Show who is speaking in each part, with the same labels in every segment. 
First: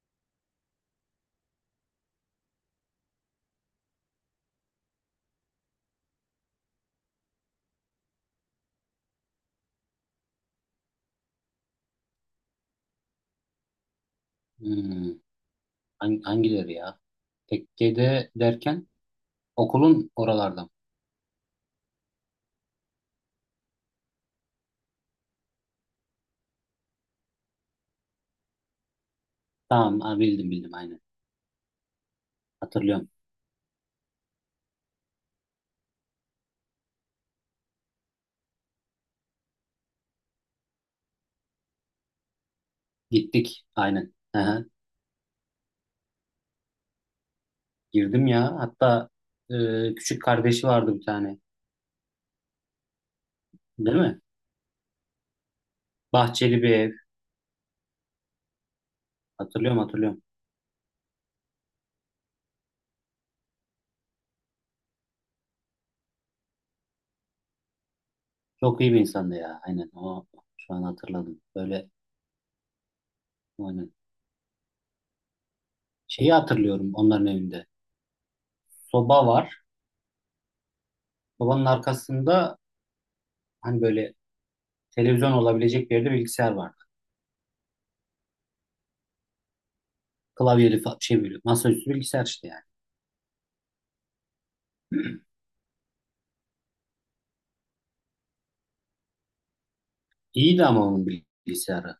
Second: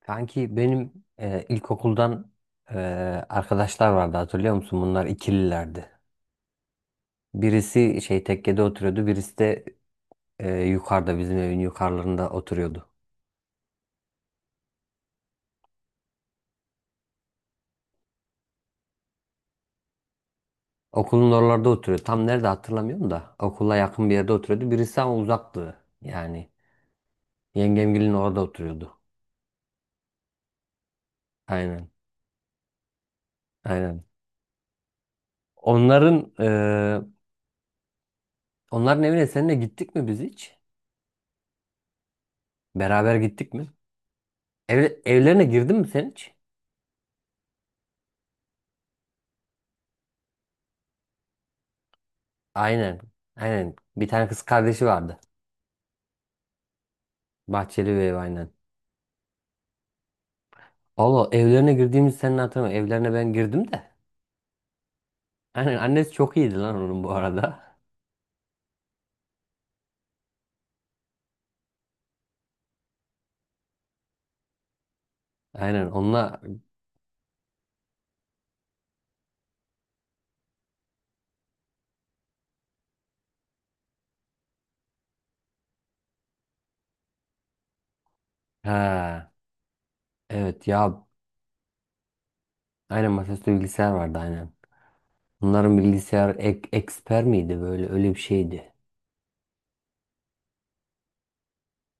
Speaker 1: Kanki benim ilkokuldan e, arkadaşlar vardı hatırlıyor musun? Bunlar ikililerdi. Birisi şey tekkede oturuyordu, birisi de yukarıda bizim evin yukarılarında oturuyordu.
Speaker 2: Hmm, hangileri ya? Tekke'de derken okulun oralarda.
Speaker 1: Okulun oralarda oturuyordu. Tam nerede hatırlamıyorum da okula yakın bir yerde oturuyordu. Birisi ama uzaktı yani. Yengemgilin orada oturuyordu.
Speaker 2: Tamam ha, bildim bildim aynen.
Speaker 1: Aynen.
Speaker 2: Hatırlıyorum.
Speaker 1: Aynen. Onların onların evine seninle gittik mi biz hiç? Beraber gittik
Speaker 2: Gittik
Speaker 1: mi?
Speaker 2: aynen. Aha,
Speaker 1: Evlerine girdin mi sen hiç?
Speaker 2: girdim ya. Hatta küçük kardeşi vardı bir tane.
Speaker 1: Aynen. Aynen.
Speaker 2: Değil
Speaker 1: Bir
Speaker 2: mi?
Speaker 1: tane kız kardeşi vardı.
Speaker 2: Bahçeli bir ev.
Speaker 1: Bahçeli ve ev aynen.
Speaker 2: Hatırlıyorum hatırlıyorum.
Speaker 1: Allah evlerine girdiğimiz senin hatırlamıyorum. Evlerine ben girdim de. Aynen annesi çok iyiydi lan onun bu arada.
Speaker 2: Çok iyi bir insandı ya. Aynen o şu an hatırladım. Böyle aynen.
Speaker 1: Aynen
Speaker 2: Şeyi
Speaker 1: onunla
Speaker 2: hatırlıyorum onların evinde. Soba var. Sobanın arkasında hani böyle televizyon olabilecek bir yerde bilgisayar var.
Speaker 1: ha evet ya
Speaker 2: Şey böyle masaüstü bilgisayar işte yani.
Speaker 1: aynen masaüstü bilgisayar vardı aynen. Bunların bilgisayar eksper miydi böyle öyle bir şeydi.
Speaker 2: İyiydi ama onun bilgisayarı.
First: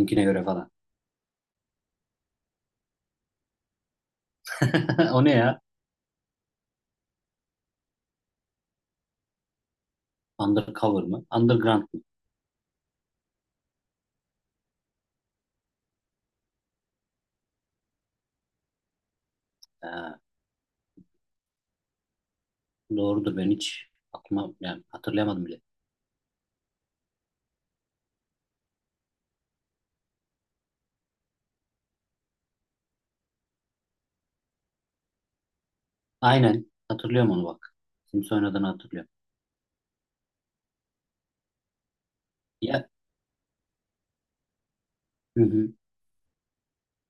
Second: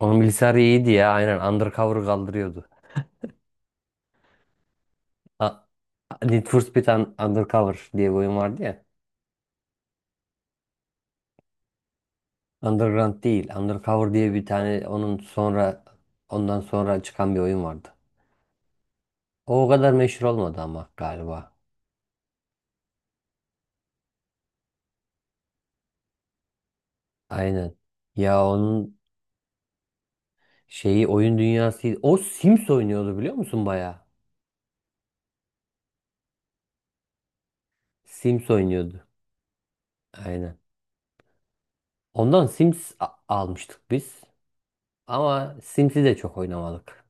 Speaker 1: Onun
Speaker 2: göre
Speaker 1: bilgisayarı
Speaker 2: falan.
Speaker 1: iyiydi ya aynen undercover kaldırıyordu.
Speaker 2: O ne ya?
Speaker 1: A- Need for Speed Undercover diye bir oyun vardı ya.
Speaker 2: Undercover mı? Underground mı?
Speaker 1: Underground değil. Undercover diye bir tane onun sonra ondan sonra çıkan bir oyun vardı. O kadar
Speaker 2: Ha,
Speaker 1: meşhur olmadı ama galiba.
Speaker 2: doğrudur ben hiç aklıma yani hatırlayamadım bile.
Speaker 1: Aynen. Ya onun şeyi oyun dünyası o Sims oynuyordu biliyor musun baya?
Speaker 2: Aynen hatırlıyorum onu bak. Sims
Speaker 1: Sims
Speaker 2: oynadığını
Speaker 1: oynuyordu.
Speaker 2: hatırlıyorum.
Speaker 1: Aynen. Ondan
Speaker 2: Ya,
Speaker 1: Sims almıştık biz.
Speaker 2: hı
Speaker 1: Ama
Speaker 2: hı.
Speaker 1: Sims'i de çok oynamadık.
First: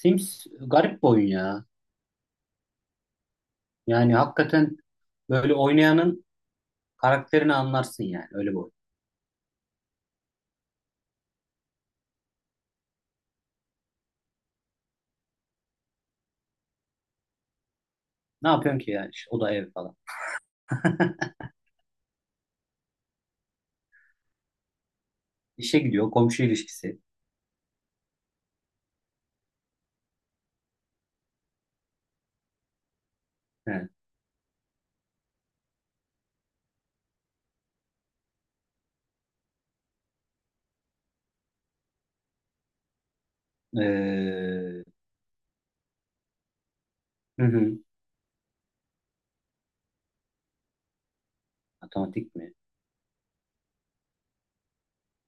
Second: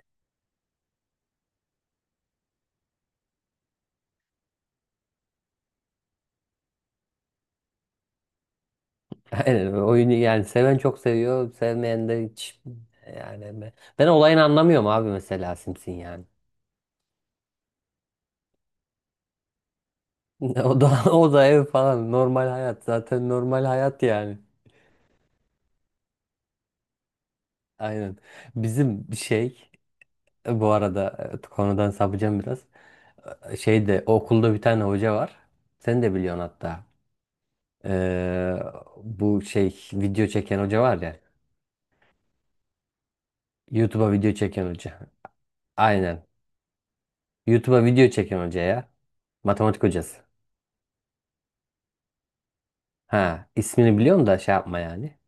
Speaker 2: Sims garip bir oyun ya. Yani hakikaten böyle oynayanın karakterini anlarsın yani öyle bir oyun.
Speaker 1: Aynen oyunu yani seven çok seviyor, sevmeyen de hiç yani ben olayını anlamıyorum abi mesela Sims'in yani.
Speaker 2: Ne yapıyorsun ki yani? İşte o da ev falan.
Speaker 1: O da ev falan normal hayat zaten normal hayat yani.
Speaker 2: İşe gidiyor komşu ilişkisi.
Speaker 1: Aynen. Bizim şey bu arada konudan sapacağım biraz.
Speaker 2: He.
Speaker 1: Şeyde okulda bir tane hoca var. Sen de biliyorsun hatta. Ee, bu şey video çeken hoca var ya. YouTube'a video
Speaker 2: Ee,
Speaker 1: çeken hoca. Aynen.
Speaker 2: hı hı.
Speaker 1: YouTube'a video çeken hoca ya. Matematik hocası.
Speaker 2: Matematik mi?
Speaker 1: Ha, ismini biliyorum da şey yapma yani.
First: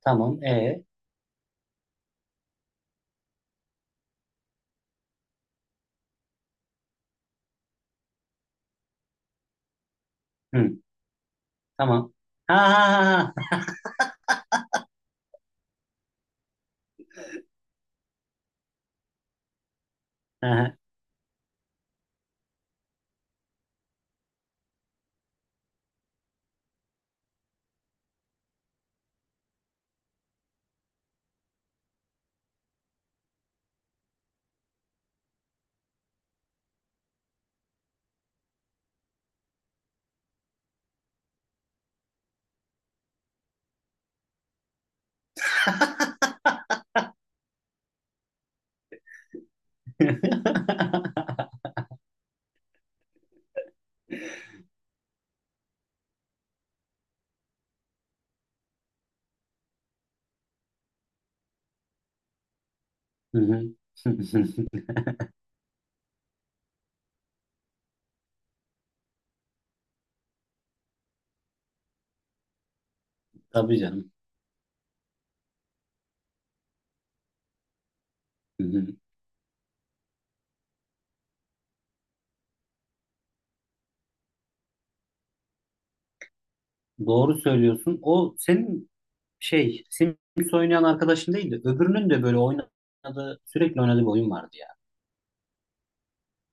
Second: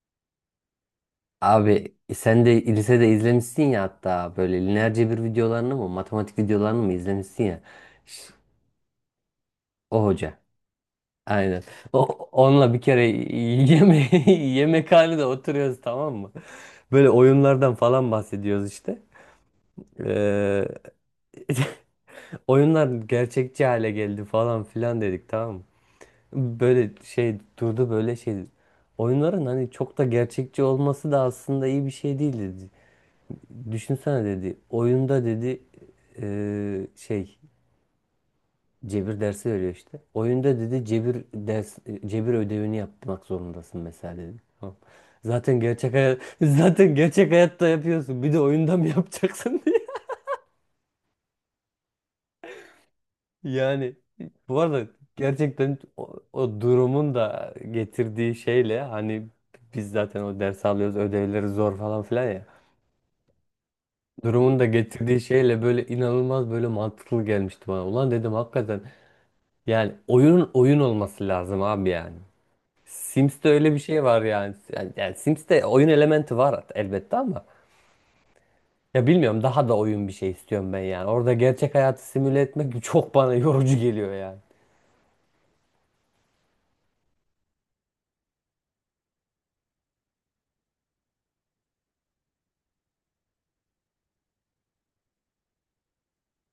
Speaker 2: Tamam. E.
Speaker 1: Abi sen de lisede izlemişsin ya hatta böyle lineer cebir videolarını mı matematik videolarını mı izlemişsin ya. Ş- O hoca.
Speaker 2: Hı.
Speaker 1: Aynen. O,
Speaker 2: Tamam. Ha,
Speaker 1: onunla bir kere
Speaker 2: ha, ha,
Speaker 1: yeme yemekhanede oturuyoruz tamam mı? Böyle oyunlardan falan bahsediyoruz işte. Ee,
Speaker 2: aha.
Speaker 1: oyunlar gerçekçi hale geldi falan filan dedik tamam mı? Böyle şey durdu böyle şey. Oyunların hani çok da gerçekçi olması da aslında iyi bir şey değil dedi. Düşünsene dedi. Oyunda dedi şey cebir dersi veriyor işte. Oyunda dedi cebir ödevini yapmak zorundasın mesela dedi. Tamam. Zaten gerçek hayat zaten gerçek hayatta yapıyorsun. Bir de oyunda mı yapacaksın diye. Yani bu arada gerçekten o durumun da getirdiği şeyle hani biz zaten o ders alıyoruz ödevleri zor falan filan ya.
Speaker 2: Hı hı.
Speaker 1: Durumun da getirdiği şeyle böyle inanılmaz böyle mantıklı gelmişti bana. Ulan dedim hakikaten yani oyunun oyun olması lazım abi yani. Sims'te öyle bir
Speaker 2: Tabii
Speaker 1: şey
Speaker 2: canım.
Speaker 1: var yani. Yani Sims'te oyun elementi var elbette ama
Speaker 2: Hı hı.
Speaker 1: ya bilmiyorum daha da oyun bir şey istiyorum ben yani. Orada gerçek hayatı simüle etmek çok bana yorucu geliyor yani.
Speaker 2: Doğru söylüyorsun. O senin şey Sims oynayan arkadaşın değildi. Öbürünün de böyle oynadığı sürekli oynadığı bir oyun vardı ya.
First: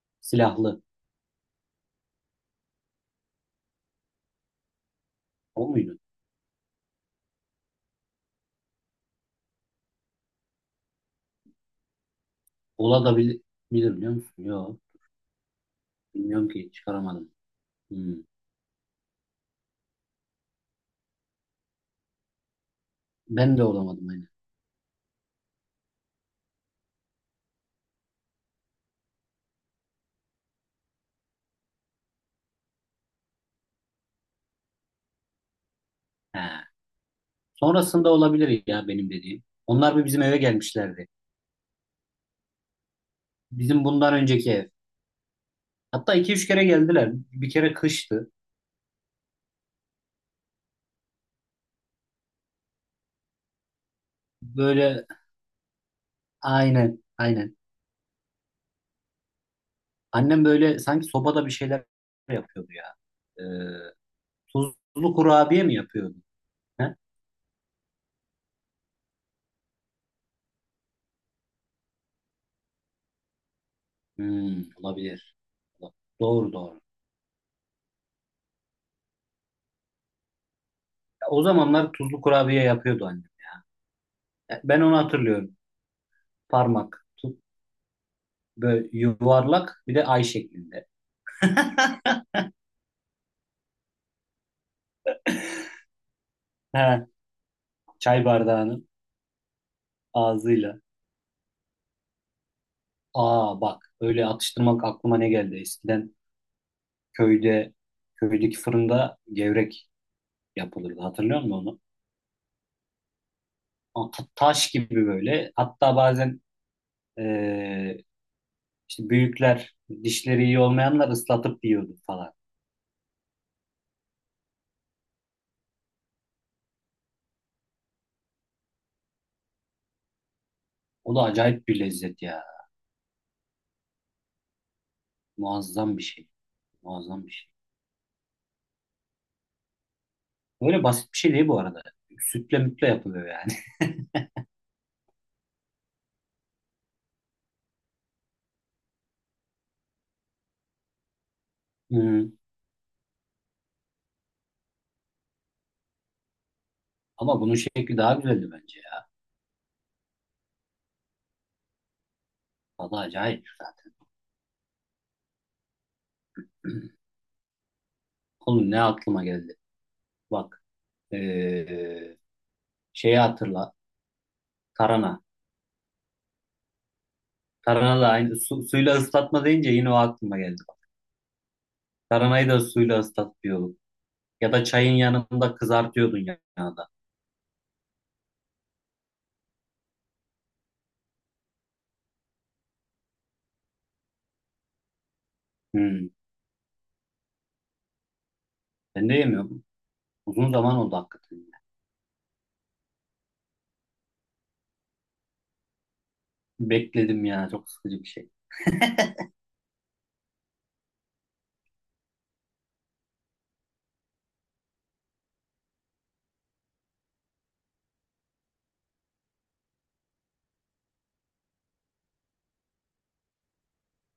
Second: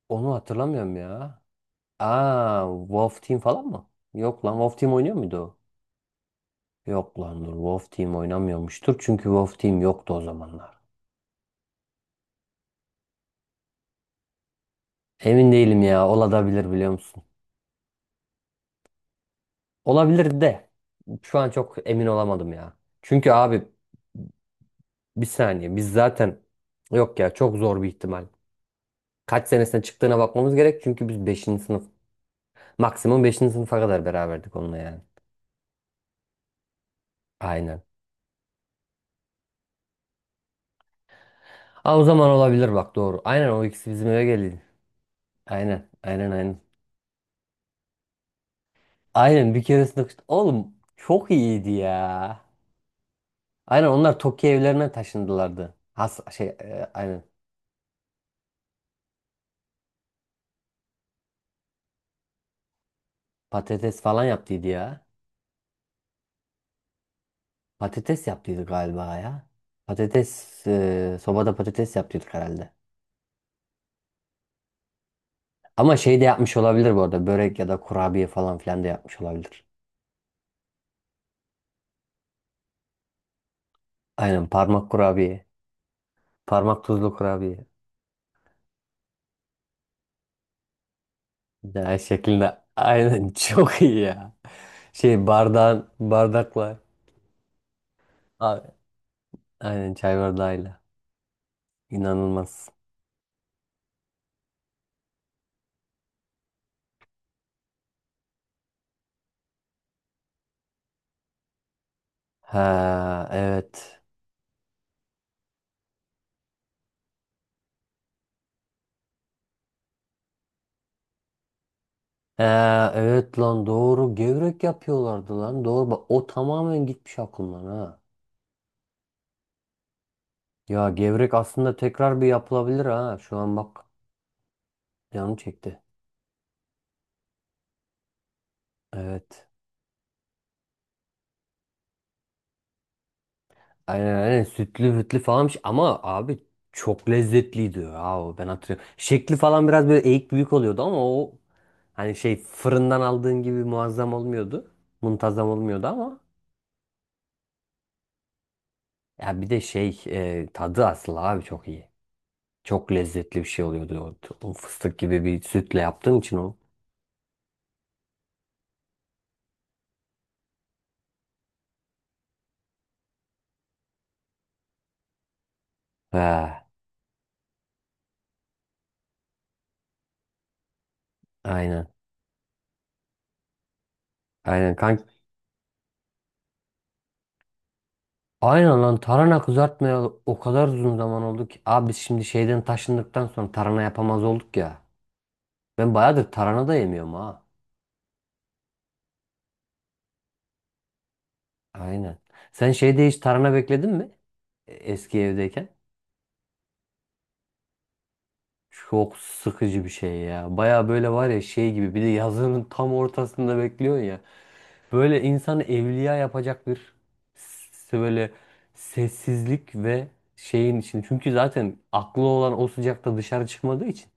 Speaker 1: Onu
Speaker 2: Silahlı.
Speaker 1: hatırlamıyorum ya. Aa, Wolf Team falan mı? Yok lan Wolf Team oynuyor muydu o?
Speaker 2: O muydu?
Speaker 1: Yok lan dur Wolf Team oynamıyormuştur çünkü Wolf Team yoktu o zamanlar.
Speaker 2: Ola da bil- Bilir biliyor musun? Yok.
Speaker 1: Emin değilim ya
Speaker 2: Bilmiyorum
Speaker 1: olabilir
Speaker 2: ki
Speaker 1: biliyor musun?
Speaker 2: çıkaramadım. Hmm.
Speaker 1: Olabilir de şu an çok emin olamadım ya. Çünkü
Speaker 2: Ben de
Speaker 1: abi
Speaker 2: olamadım aynı.
Speaker 1: bir saniye biz zaten yok ya çok zor bir ihtimal. Kaç senesine çıktığına bakmamız gerek çünkü biz beşinci sınıf maksimum beşinci sınıfa kadar beraberdik onunla yani.
Speaker 2: He.
Speaker 1: Aynen.
Speaker 2: Sonrasında olabilir ya benim dediğim. Onlar bir bizim eve gelmişlerdi.
Speaker 1: Aa, o zaman olabilir bak doğru. Aynen o
Speaker 2: Bizim
Speaker 1: ikisi bizim
Speaker 2: bundan
Speaker 1: eve
Speaker 2: önceki
Speaker 1: geldi.
Speaker 2: ev.
Speaker 1: Aynen
Speaker 2: Hatta
Speaker 1: aynen
Speaker 2: iki üç
Speaker 1: aynen.
Speaker 2: kere geldiler. Bir kere kıştı.
Speaker 1: Aynen bir keresinde oğlum çok iyiydi ya. Aynen onlar Tokyo evlerine
Speaker 2: Böyle
Speaker 1: taşındılardı. Has şey
Speaker 2: aynen
Speaker 1: aynen
Speaker 2: aynen. Annem böyle sanki sobada bir şeyler yapıyordu ya. Ee,
Speaker 1: patates falan yaptıydı ya.
Speaker 2: tuzlu kurabiye mi yapıyordu? He?
Speaker 1: Patates yaptıydı galiba ya. Patates sobada patates yaptıydık herhalde.
Speaker 2: Hmm, olabilir.
Speaker 1: Ama şey de
Speaker 2: Doğru
Speaker 1: yapmış
Speaker 2: doğru.
Speaker 1: olabilir bu arada. Börek ya da kurabiye falan filan da yapmış olabilir.
Speaker 2: Ya, o zamanlar tuzlu kurabiye yapıyordu annem.
Speaker 1: Aynen
Speaker 2: Ya, ben
Speaker 1: parmak
Speaker 2: onu
Speaker 1: kurabiye.
Speaker 2: hatırlıyorum.
Speaker 1: Parmak
Speaker 2: Parmak,
Speaker 1: tuzlu
Speaker 2: tut,
Speaker 1: kurabiye.
Speaker 2: böyle yuvarlak bir de ay şeklinde.
Speaker 1: Ya şeklinde. Aynen çok iyi ya. Şey bardağın bardakla.
Speaker 2: He, çay
Speaker 1: A-
Speaker 2: bardağının
Speaker 1: Aynen çay
Speaker 2: ağzıyla.
Speaker 1: bardağıyla. İnanılmaz.
Speaker 2: Aa bak öyle atıştırmak aklıma ne geldi? Eskiden köyde köydeki fırında gevrek yapılırdı. Hatırlıyor musun onu?
Speaker 1: Ha evet.
Speaker 2: Taş gibi böyle. Hatta bazen Ee, işte büyükler dişleri iyi olmayanlar ıslatıp yiyordu falan.
Speaker 1: Ha evet lan doğru. Gevrek yapıyorlardı lan. Doğru bak o tamamen gitmiş aklımdan ha. Ya
Speaker 2: O da
Speaker 1: gevrek
Speaker 2: acayip
Speaker 1: aslında
Speaker 2: bir
Speaker 1: tekrar
Speaker 2: lezzet
Speaker 1: bir
Speaker 2: ya.
Speaker 1: yapılabilir ha. Şu an bak canım çekti.
Speaker 2: Muazzam bir şey. Muazzam bir şey.
Speaker 1: Evet.
Speaker 2: Böyle basit bir şey değil bu arada. Sütle mütle yapılıyor yani.
Speaker 1: Aynen sütlü hütlü falanmış ama abi çok lezzetliydi ya o ben hatırlıyorum. Şekli falan biraz böyle eğik büyük oluyordu ama o hani
Speaker 2: Hı.
Speaker 1: şey fırından aldığın gibi muazzam olmuyordu. Muntazam olmuyordu ama
Speaker 2: Ama bunun şekli daha güzeldi bence ya.
Speaker 1: ya bir de şey tadı asıl abi çok iyi. Çok
Speaker 2: Tadı
Speaker 1: lezzetli bir
Speaker 2: acayip
Speaker 1: şey
Speaker 2: zaten.
Speaker 1: oluyordu o fıstık gibi bir sütle yaptığın için o.
Speaker 2: Oğlum ne aklıma geldi. Bak. ee, Şeyi hatırla. Tarhana.
Speaker 1: He,
Speaker 2: Tarhana da aynı. Su, suyla ıslatma deyince yine o aklıma geldi. Bak.
Speaker 1: aynen
Speaker 2: Tarhanayı da suyla ıslatıyorduk. Ya da
Speaker 1: aynen
Speaker 2: çayın
Speaker 1: kanka.
Speaker 2: yanında kızartıyordun yanında.
Speaker 1: Aynen lan tarhana kızartmayalı o kadar uzun zaman oldu ki. Abi biz şimdi şeyden taşındıktan sonra tarhana yapamaz olduk ya. Ben
Speaker 2: Hı.
Speaker 1: bayağıdır tarhana da yemiyorum ha.
Speaker 2: Ben de yemiyorum. Uzun zaman oldu hakikaten. Ya.
Speaker 1: Aynen. Sen şeyde hiç tarhana bekledin mi? Eski evdeyken.
Speaker 2: Bekledim ya çok sıkıcı bir şey.
Speaker 1: Çok sıkıcı bir şey ya. Baya böyle var ya şey gibi bir de yazının tam ortasında bekliyorsun ya. Böyle insanı evliya yapacak bir böyle sessizlik ve şeyin için. Çünkü zaten aklı olan o sıcakta dışarı çıkmadığı için.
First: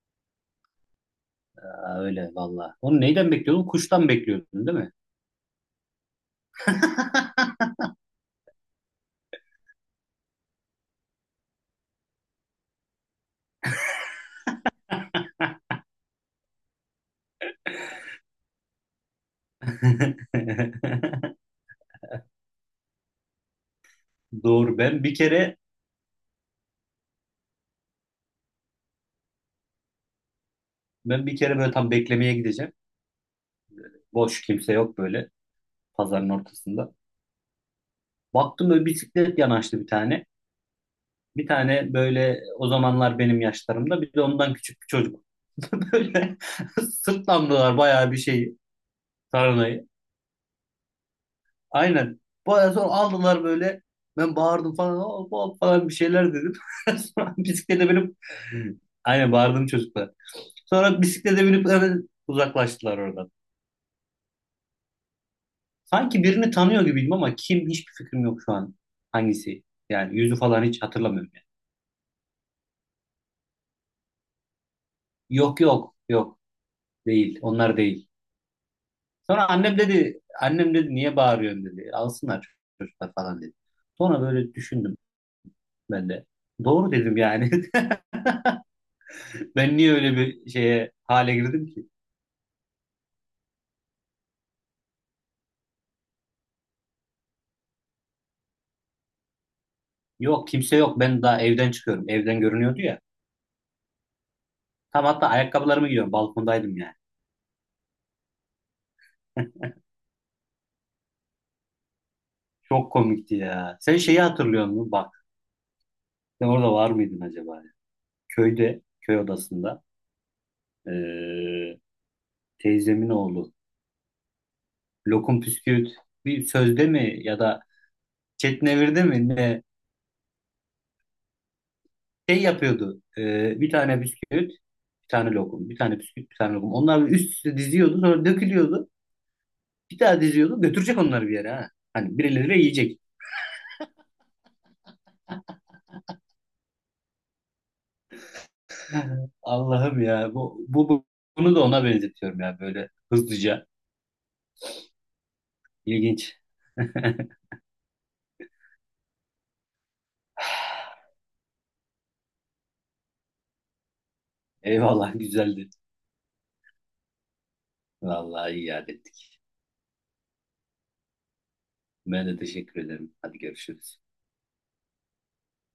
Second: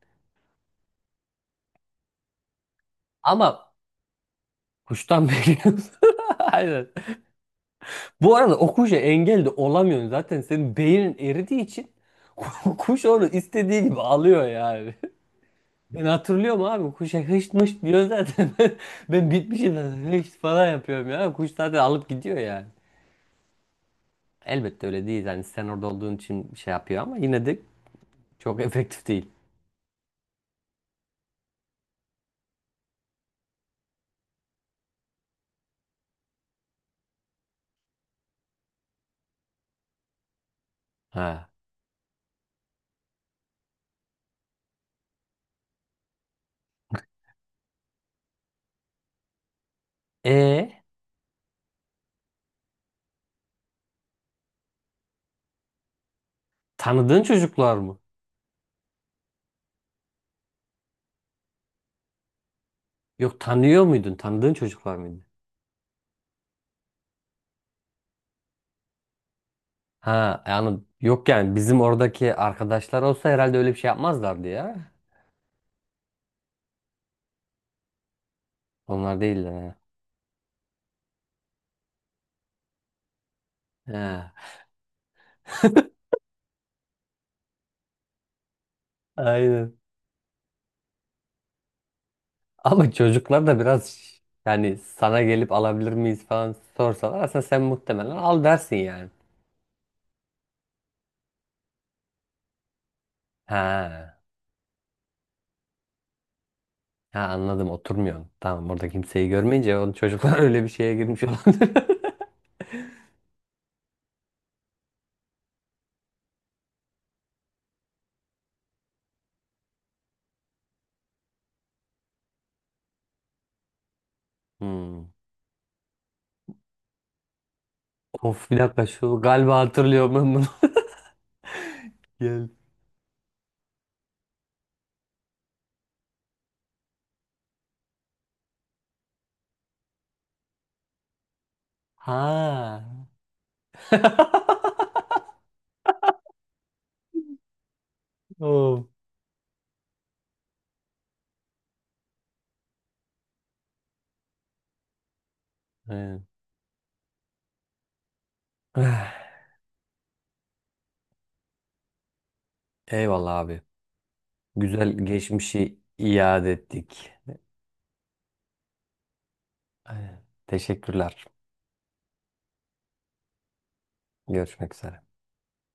Speaker 2: Aa, öyle valla. Onu neyden bekliyordun?
Speaker 1: Ama
Speaker 2: Kuştan bekliyordun değil mi?
Speaker 1: kuştan bekliyorsun. Aynen. Bu arada o kuşa engel de olamıyorsun. Zaten senin beynin eridiği için kuş onu istediği gibi alıyor yani. Ben hatırlıyorum abi kuşa hışt mışt diyor zaten. Ben bitmişim zaten hışt falan yapıyorum ya. Kuş zaten alıp gidiyor yani.
Speaker 2: Doğru.
Speaker 1: Elbette öyle değil. Yani sen orada olduğun için şey yapıyor ama yine de çok efektif değil.
Speaker 2: Ben bir kere böyle tam beklemeye gideceğim. Boş kimse yok böyle pazarın ortasında. Baktım böyle bisiklet yanaştı bir tane. Bir
Speaker 1: Ha.
Speaker 2: tane böyle o zamanlar benim yaşlarımda bir de ondan küçük bir çocuk. Böyle sırtlandılar bayağı bir şeyi. Tarhanayı.
Speaker 1: E
Speaker 2: Aynen. Bayağı sonra aldılar böyle. Ben bağırdım falan. "Hop, hop" falan bir şeyler dedim.
Speaker 1: tanıdığın
Speaker 2: Sonra
Speaker 1: çocuklar
Speaker 2: bisiklete
Speaker 1: mı?
Speaker 2: binip aynen bağırdım çocuklar. Sonra bisiklete binip hemen uzaklaştılar oradan.
Speaker 1: Yok tanıyor muydun? Tanıdığın çocuklar mıydı?
Speaker 2: Sanki birini tanıyor gibiydim ama kim hiçbir fikrim yok şu an. Hangisi? Yani yüzü
Speaker 1: Ha
Speaker 2: falan
Speaker 1: yani
Speaker 2: hiç
Speaker 1: yok
Speaker 2: hatırlamıyorum yani.
Speaker 1: yani bizim oradaki arkadaşlar olsa herhalde öyle bir şey yapmazlardı ya.
Speaker 2: Yok yok yok değil. Onlar değil.
Speaker 1: Onlar
Speaker 2: Sonra
Speaker 1: değiller ha.
Speaker 2: annem dedi annem dedi niye bağırıyorsun dedi. Alsınlar çocuklar falan dedi. Sonra
Speaker 1: Ha.
Speaker 2: böyle düşündüm ben de. Doğru dedim yani. Ben
Speaker 1: Aynen.
Speaker 2: niye öyle bir şeye hale girdim ki?
Speaker 1: Ama çocuklar da biraz yani sana gelip alabilir miyiz falan sorsalar aslında sen muhtemelen al dersin yani.
Speaker 2: Yok kimse yok. Ben daha evden çıkıyorum. Evden görünüyordu ya.
Speaker 1: Ha,
Speaker 2: Tam hatta ayakkabılarımı giyiyorum. Balkondaydım yani.
Speaker 1: ha, anladım oturmuyorsun. Tamam orada kimseyi görmeyince o çocuklar öyle bir şeye girmiş olabilir.
Speaker 2: Çok komikti ya. Sen şeyi hatırlıyor musun? Bak sen orada var mıydın acaba? Köyde, köy odasında eee, teyzemin oğlu
Speaker 1: Hmm.
Speaker 2: Lokum Püsküvit bir sözde mi ya da
Speaker 1: Of bir dakika
Speaker 2: Çetnevir'de
Speaker 1: şu
Speaker 2: mi
Speaker 1: galiba
Speaker 2: ne
Speaker 1: hatırlıyorum ben bunu.
Speaker 2: şey
Speaker 1: Gel.
Speaker 2: yapıyordu. Bir tane bisküvit, bir tane lokum, bir tane bisküvit, bir tane lokum. Onlar üst üste diziyordu sonra dökülüyordu. Bir daha diziyordu. Götürecek onları bir yere ha. Hani birileri
Speaker 1: Ha.
Speaker 2: yiyecek.
Speaker 1: Oh.
Speaker 2: Allah'ım ya. Bunu da ona benzetiyorum ya. Böyle hızlıca.
Speaker 1: Evet.
Speaker 2: İlginç.
Speaker 1: Eyvallah abi. Güzel
Speaker 2: Eyvallah güzeldi.
Speaker 1: geçmişi iade ettik.
Speaker 2: Vallahi iyi iade ettik.
Speaker 1: Aynen. Teşekkürler.
Speaker 2: Ben de teşekkür ederim. Hadi görüşürüz.
Speaker 1: Görüşmek üzere.